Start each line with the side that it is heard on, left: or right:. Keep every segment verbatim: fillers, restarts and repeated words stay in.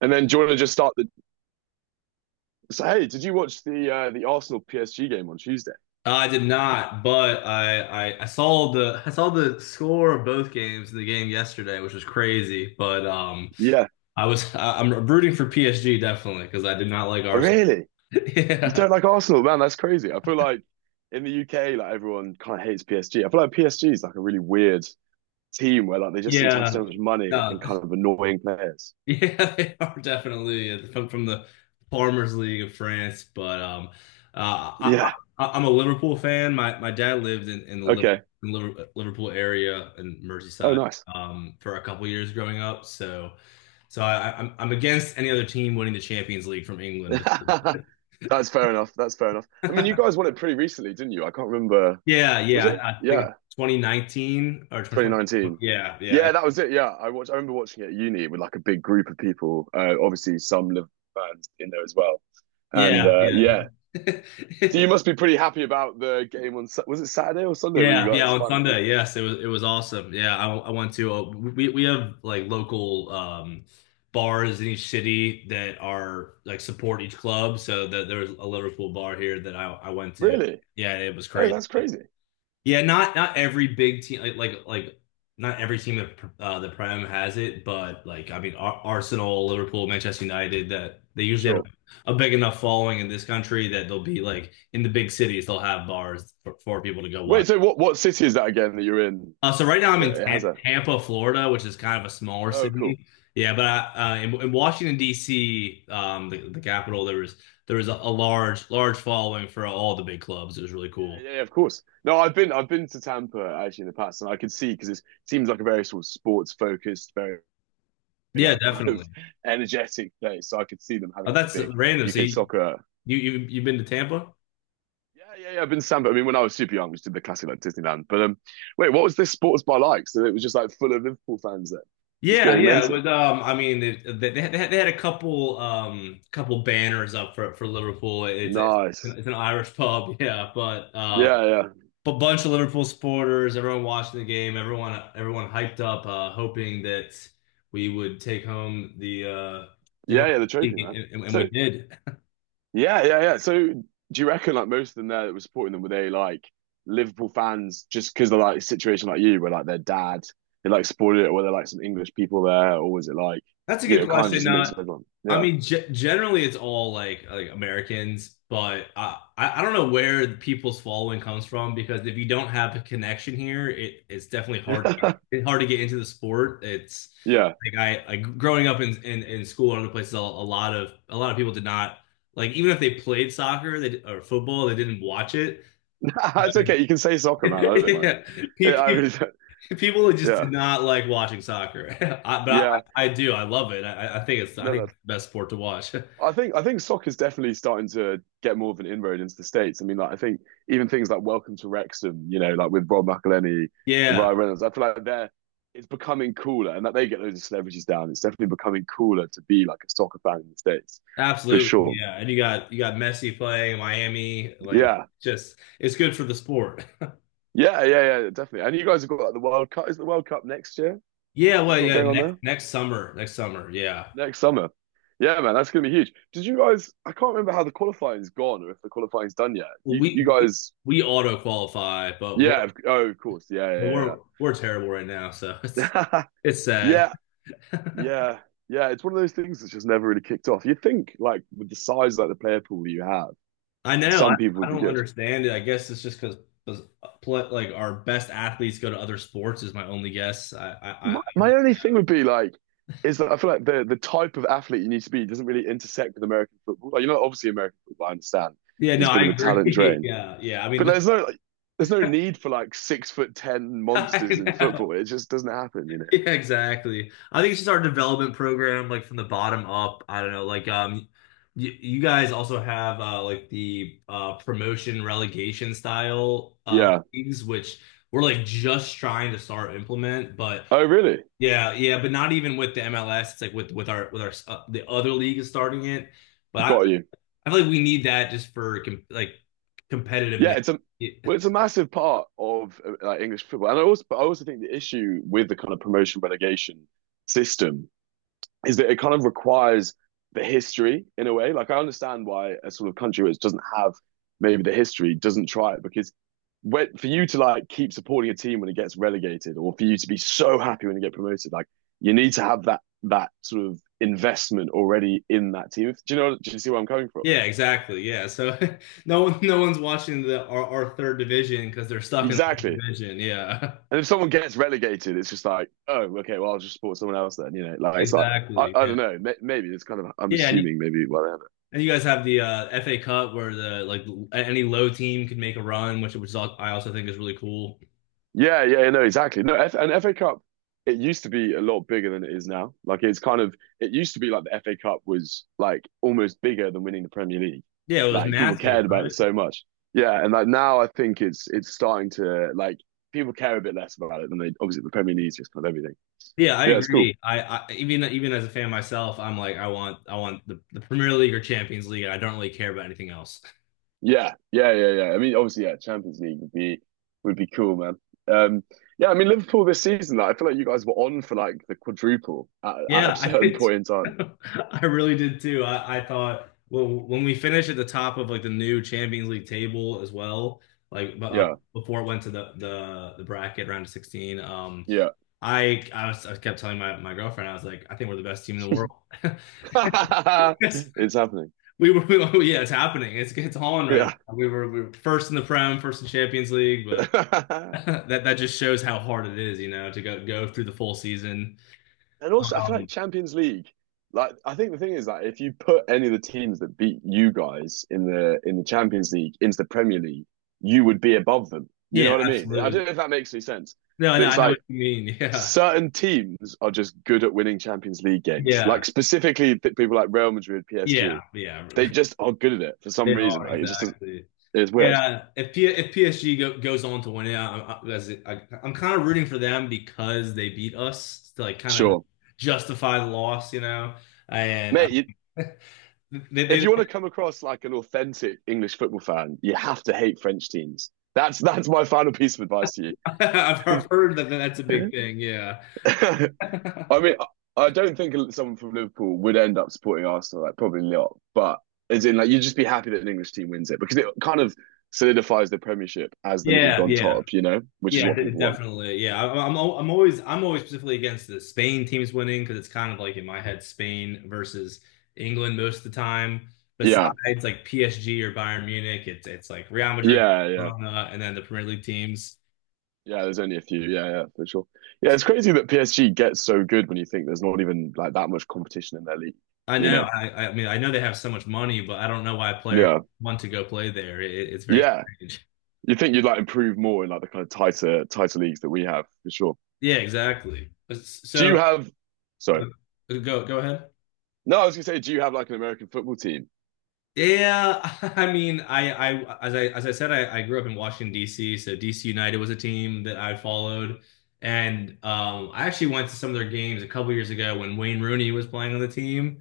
right: And then do you want to just start the say, hey, did you watch the uh, the Arsenal P S G game on Tuesday?
left: I did not, but I, I I saw the I saw the score of both games in the game yesterday, which was crazy. But um,
right: Yeah.
left: I was I, I'm rooting for P S G definitely because I did not like
right: Oh,
left: Arsenal.
right: really? You
left: Yeah,
right: don't like Arsenal, man? That's crazy. I feel like in the U K, like everyone kind of hates P S G. I feel like P S G is like a really weird team where like they just seem to have
left: yeah.
right: so much money and
left: No.
right: kind of annoying players.
left: Yeah, they are definitely uh, from from the Farmers League of France. But um, uh, I,
right: Yeah.
left: I, I'm a Liverpool fan. My my dad lived in, in the Liv-
right: Okay.
left: in Liver- Liverpool area in
right: Oh,
left: Merseyside
right: nice.
left: um, for a couple years growing up. So so I, I- I'm I'm against any other team winning the Champions League from England.
right: That's fair enough. That's fair enough. I mean, you guys won it pretty recently, didn't you? I can't remember.
left: Yeah,
right: Was
left: yeah,
right: it?
left: I, I think
right: Yeah.
left: twenty nineteen or two thousand twenty.
right: twenty nineteen.
left: Yeah, yeah,
right: Yeah, that was it. Yeah, I watched. I remember watching it at uni with like a big group of people. Uh, obviously, some Liverpool fans in there as well. And
left: yeah,
right: uh,
left: yeah.
right: yeah, so
left: It.
right: you must be pretty happy about the game on. Sa- Was it Saturday or Sunday? Were you
left: Yeah, yeah,
right: guys
left: on
right: finally?
left: Sunday. Yes, it was it was awesome. Yeah, I, I went to uh, we we have like local um bars in each city that are like support each club. So that there was a Liverpool bar here that I I went to.
right: Really?
left: Yeah, it was
right: Oh,
left: crazy.
right: that's crazy.
left: Yeah, not not every big team like like like not every team that uh, the Prem has it, but like I mean Ar Arsenal, Liverpool, Manchester United that they usually have
right: Sure.
left: a big enough following in this country that they'll be like in the big cities they'll have bars for, for people to go watch.
right: Wait. So what? What city is that again that you're in?
left: Uh, so right now I'm
right: That
left: in
right: it has
left: Tam-
right: a.
left: Tampa, Florida, which is kind of a smaller
right: Oh, cool.
left: city. Yeah, but I, uh, in, in Washington D C, um, the, the capital, there was there was a, a large large following for all the big clubs. It was really
right: Yeah,
left: cool.
right: yeah, yeah, of course. No, I've been I've been to Tampa actually in the past, and I could see because it seems like a very sort of sports focused, very
left: Yeah,
right: like kind
left: definitely.
right: of energetic place. So I could see them having
left: Oh,
right: like a
left: that's
right: big
left: random. So
right: U K
left: you
right: soccer.
left: you you you've been to Tampa?
right: Yeah, yeah, yeah. I've been to Sandpit. I mean, when I was super young, we just did the classic like Disneyland. But um, Wait, what was this sports bar like? So it was just like full of Liverpool fans there, just
left: Yeah,
right: going
left: yeah.
right: mental.
left: With um, I mean, it, they they had, they had a couple um couple banners up for for Liverpool. It's a,
right: Nice.
left: it's an Irish pub, yeah. But um,
right: Yeah, yeah,
left: but bunch of Liverpool supporters, everyone watching the game, everyone everyone hyped up, uh, hoping that we would take home the uh, take
right: yeah,
left: home,
right: yeah. The trophy, man.
left: and, and we
right: So
left: did.
right: yeah, yeah, yeah. So do you reckon like most of them there that were supporting them were they like Liverpool fans just because of like a situation like you, where like their dad they like supported it, or were there like some English people there, or was it like
left: That's a
right: you
left: good
right: know kind of
left: question.
right: just a mix
left: Uh,
right: of everyone?
left: I mean, ge- generally it's all like, like Americans, but I, I I don't know where the people's following comes from because if you don't have a connection here, it it's definitely hard to get,
right: Yeah.
left: it's hard to get into the sport. It's
right: Yeah,
left: like I like growing up in in, in school and other places, a, a lot of a lot of people did not like even if they played soccer they, or football, they didn't watch it.
right: it's okay. You can say soccer, man. I don't mind.
left: Yeah.
right: Yeah, I
left: Pe-
right: mean,
left: People that just
right: yeah,
left: did not like watching soccer, I, but I,
right: yeah.
left: I do. I love it. I, I think it's I
right: No,
left: think it's
right: that's.
left: the best sport to watch.
right: I think I think soccer is definitely starting to get more of an inroad into the states. I mean, like I think even things like Welcome to Wrexham, you know, like with Rob McElhenney and
left: Yeah,
right: Ryan Reynolds. I feel like they're it's becoming cooler, and that they get loads of celebrities down. It's definitely becoming cooler to be like a soccer fan in the states, for
left: absolutely.
right: sure.
left: Yeah, and you got you got Messi playing Miami. Like,
right: Yeah,
left: just it's good for the sport.
right: yeah, yeah, yeah, definitely. And you guys have got like the World Cup. Is the World Cup next year?
left: Yeah,
right: You've
left: well,
right: got
left: yeah.
right: going on
left: Next
right: there.
left: next summer, next summer. Yeah,
right: Next summer. Yeah, man, that's gonna be huge. Did you guys? I can't remember how the qualifying's gone or if the qualifying's done yet.
left: well,
right: You, you
left: we we,
right: guys?
left: we auto qualify, but we're
right: Yeah. of- Oh, of course.
left: but
right: Yeah,
left: we're we're terrible right now, so it's
right: yeah, yeah,
left: it's sad.
right: yeah, yeah, yeah. It's one of those things that's just never really kicked off. You'd think, like, with the size like the player pool you have,
left: I know. I,
right: some people
left: I
right: would be
left: don't
right: good.
left: understand it. I guess it's just because like our best athletes go to other sports is my only guess. I, I, I, I
right: My, my
left: don't-
right: only thing would be like, is that I feel like the the type of athlete you need to be doesn't really intersect with American football. Like, you know, obviously American football, I understand,
left: Yeah,
right: is
left: no,
right: a bit
left: I
right: of a talent
left: agree.
right: drain.
left: Yeah, yeah. I mean,
right: But
left: the,
right: there's no like, there's no need for like six foot ten monsters
left: I
right: in
left: know.
right: football. It just doesn't happen, you know.
left: Yeah, exactly. I think it's just our development program, like from the bottom up. I don't know. Like, um, you, you guys also have uh like the uh promotion relegation style uh
right: Yeah.
left: leagues, which we're like just trying to start implement, but.
right: Oh, really?
left: Yeah, yeah, but not even with the M L S. It's like with with our with our uh, the other league is starting it, but I,
right: Got you.
left: I feel like we need that just for com like
right: Yeah,
left: competitiveness.
right: it's a
left: Y-
right: well, it's a massive part of uh, like English football, and I also but I also think the issue with the kind of promotion relegation system is that it kind of requires the history in a way. Like I understand why a sort of country which doesn't have maybe the history doesn't try it because when, for you to like keep supporting a team when it gets relegated or for you to be so happy when you get promoted, like you need to have that that sort of investment already in that team. Do you know? Do you see where I'm coming from?
left: Yeah, exactly. Yeah, so no one no one's watching the our, our third division because they're stuck in the third
right: Exactly.
left: division. Yeah,
right: And if someone gets relegated, it's just like, oh, okay, well, I'll just support someone else then. You know, like it's like I,
left: exactly.
right: I
left: Yeah,
right: don't know. Maybe it's kind of I'm
left: yeah, and you,
right: assuming maybe whatever.
left: and you guys have the uh, F A Cup where the like l- any low team could make a run, which which is all, I also think is really cool.
right: Yeah, yeah, no, exactly. No, F and F A Cup, it used to be a lot bigger than it is now. Like it's kind of it used to be like the F A Cup was like almost bigger than winning the Premier League.
left: Yeah, it was
right: Like people
left: massive,
right: cared about
left: right?
right: it so much. Yeah, and like now I think it's it's starting to like people care a bit less about it than they obviously the Premier League is just kind of everything.
left: Yeah, I
right: But yeah, it's cool.
left: agree. I, I even even as a fan myself, I'm like, I want I want the, the Premier League or Champions League, and I don't really care about anything else.
right: Yeah, yeah, yeah, yeah. I mean, obviously, yeah, Champions League would be would be cool, man. Um, yeah, I mean Liverpool this season, like, I feel like you guys were on for like the quadruple at, at a
left: Yeah, I
right: certain
left: did, too.
right: point in time.
left: I really did too. I, I thought well when we finished at the top of like the new Champions League table as well, like bu- uh,
right: Yeah,
left: before it went to the the the bracket round of sixteen, um,
right: yeah.
left: I I, was, I kept telling my, my girlfriend. I was like, I think we're the best team in the world. Yes,
right: It's happening.
left: we were. We, yeah, it's happening. It's it's on right
right: Yeah.
left: now. We were, we were first in the Prem, first in Champions League, but that that just shows how hard it is, you know, to go go through the full season.
right: And also, I feel
left: Um,
right: like Champions League, like I think the thing is that if you put any of the teams that beat you guys in the in the Champions League into the Premier League, you would be above them. You know
left: yeah,
right: what I mean? I
left: absolutely.
right: don't know if that makes any sense,
left: No, no,
right: but it's
left: I know what
right: like
left: you mean.
right: certain teams are just good at winning Champions League games.
left: Yeah,
right: Like specifically th- people like Real Madrid, P S G,
left: yeah, yeah, yeah.
right: they just are good at it for
left: They
right: some reason.
left: are,
right: Like it just
left: exactly.
right: it's weird.
left: Yeah, if P- if P S G go, goes on to win it, I'm, I, as it- I, I'm kind of rooting for them because they beat us to like kind of
right: Sure,
left: justify the loss, you know. And I,
right: mate. You,
left: they,
right: if
left: they,
right: you want to come across like an authentic English football fan, you have to hate French teams. That's that's my final piece of advice to
left: I've heard that that's a big
right: you.
left: thing. Yeah,
right: I mean, I don't think someone from Liverpool would end up supporting Arsenal. Like probably not, but as in like you'd just be happy that an English team wins it because it kind of solidifies the Premiership as the league
left: yeah,
right: on
left: yeah.
right: top. You know, which is
left: Yeah,
right: what
left: de-
right: people want.
left: definitely. Yeah, I- I'm al- I'm always I'm always specifically against the Spain teams winning because it's kind of like in my head Spain versus England most of the time.
right: Yeah,
left: Besides like P S G or Bayern Munich, it's it's like Real Madrid,
right: yeah, yeah,
left: Barcelona, and then the Premier League teams.
right: yeah. There's only a few. Yeah, yeah, for sure. Yeah, it's crazy that P S G gets so good when you think there's not even like that much competition in their league.
left: I
right: You
left: know.
right: know.
left: I I mean I know they have so much money, but I don't know why players
right: Yeah.
left: want to go play there. It, it's very
right: Yeah.
left: strange.
right: You think you'd like improve more in like the kind of tighter tighter leagues that we have for sure.
left: Yeah, exactly.
right: Do
left: So
right: you have
left: so,
right: sorry.
left: uh, go go ahead.
right: No, I was gonna say, do you have like an American football team?
left: Yeah, I mean, I, I, as I, as I said, I, I grew up in Washington, D C, so D C. United was a team that I followed, and um, I actually went to some of their games a couple years ago when Wayne Rooney was playing on the team,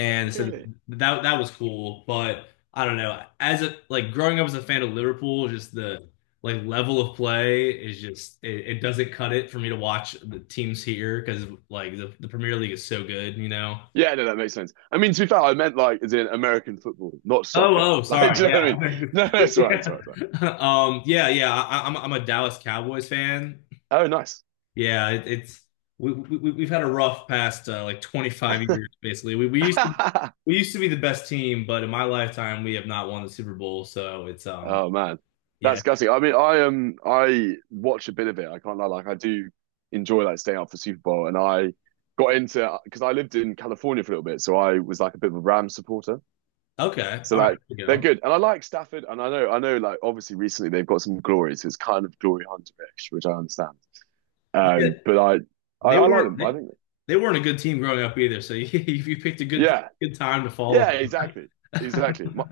right: Oh,
left: so
right: really?
left: that that was cool. But I don't know, as a like growing up as a fan of Liverpool, just the like level of play is just it, it doesn't cut it for me to watch the teams here because like the, the Premier League is so good, you know.
right: Yeah, no, that makes sense. I mean, to be fair, I meant like as in American football, not soccer.
left: Oh, oh,
right: Like, do
left: sorry.
right: you know what I mean?
left: Yeah.
right: No, no, that's right, that's
left: yeah.
right: right, that's
left: Um, yeah, yeah. I, I'm I'm a Dallas Cowboys fan.
right: right. Oh, nice.
left: Yeah, it, it's we, we we've had a rough past uh, like twenty-five years basically. We we used to we used to be the best team, but in my lifetime we have not won the Super Bowl, so it's um,
right: Oh man,
left: yeah.
right: that's gutting. I mean, I um, I watch a bit of it. I can't lie, like I do enjoy like staying up for Super Bowl, and I got into because I lived in California for a little bit, so I was like a bit of a Rams supporter.
left: Okay.
right: So
left: All right,
right: like
left: there we
right: they're
left: go.
right: good, and I like Stafford, and I know I know like obviously recently they've got some glory, so it's kind of glory hunterish, which I understand.
left: Yeah,
right: Um, but I, I
left: they
right: I like
left: weren't
right: them. I
left: they,
right: think
left: they weren't a good team growing up either, so you, you picked a good
right: yeah,
left: good time to follow
right: yeah, exactly,
left: them.
right: exactly. My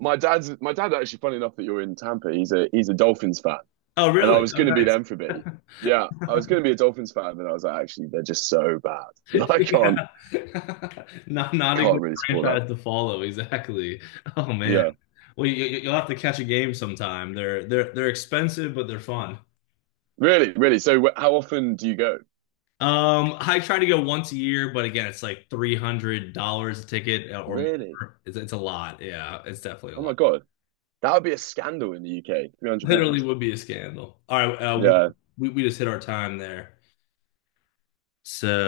right: my dad's my dad actually. Funny enough that you're in Tampa, he's a he's a Dolphins fan,
left: Oh,
right: and I
left: really?
right: was
left: Oh,
right: going to be
left: nice.
right: them for a bit. Yeah, I was going to be a Dolphins fan, but I was like, actually, they're just so bad. I can't
left: Yeah. Not not a
right: can't
left: good
right: really support that.
left: franchise to follow, exactly. Oh man.
right: Yeah,
left: Well, you, you- you'll have to catch a game sometime. They're they're they're expensive, but they're fun.
right: really, really. So wh- how often do you go?
left: Um, I try to go once a year, but again, it's like three hundred dollars a ticket uh, or
right: Really?
left: more. It's it's a lot. Yeah, it's definitely a
right: Oh my
left: lot.
right: god, that would be a scandal in the U K. Three hundred
left: Literally
right: pounds.
left: would be a scandal. All right, uh,
right: Yeah.
left: we we just hit our time there. So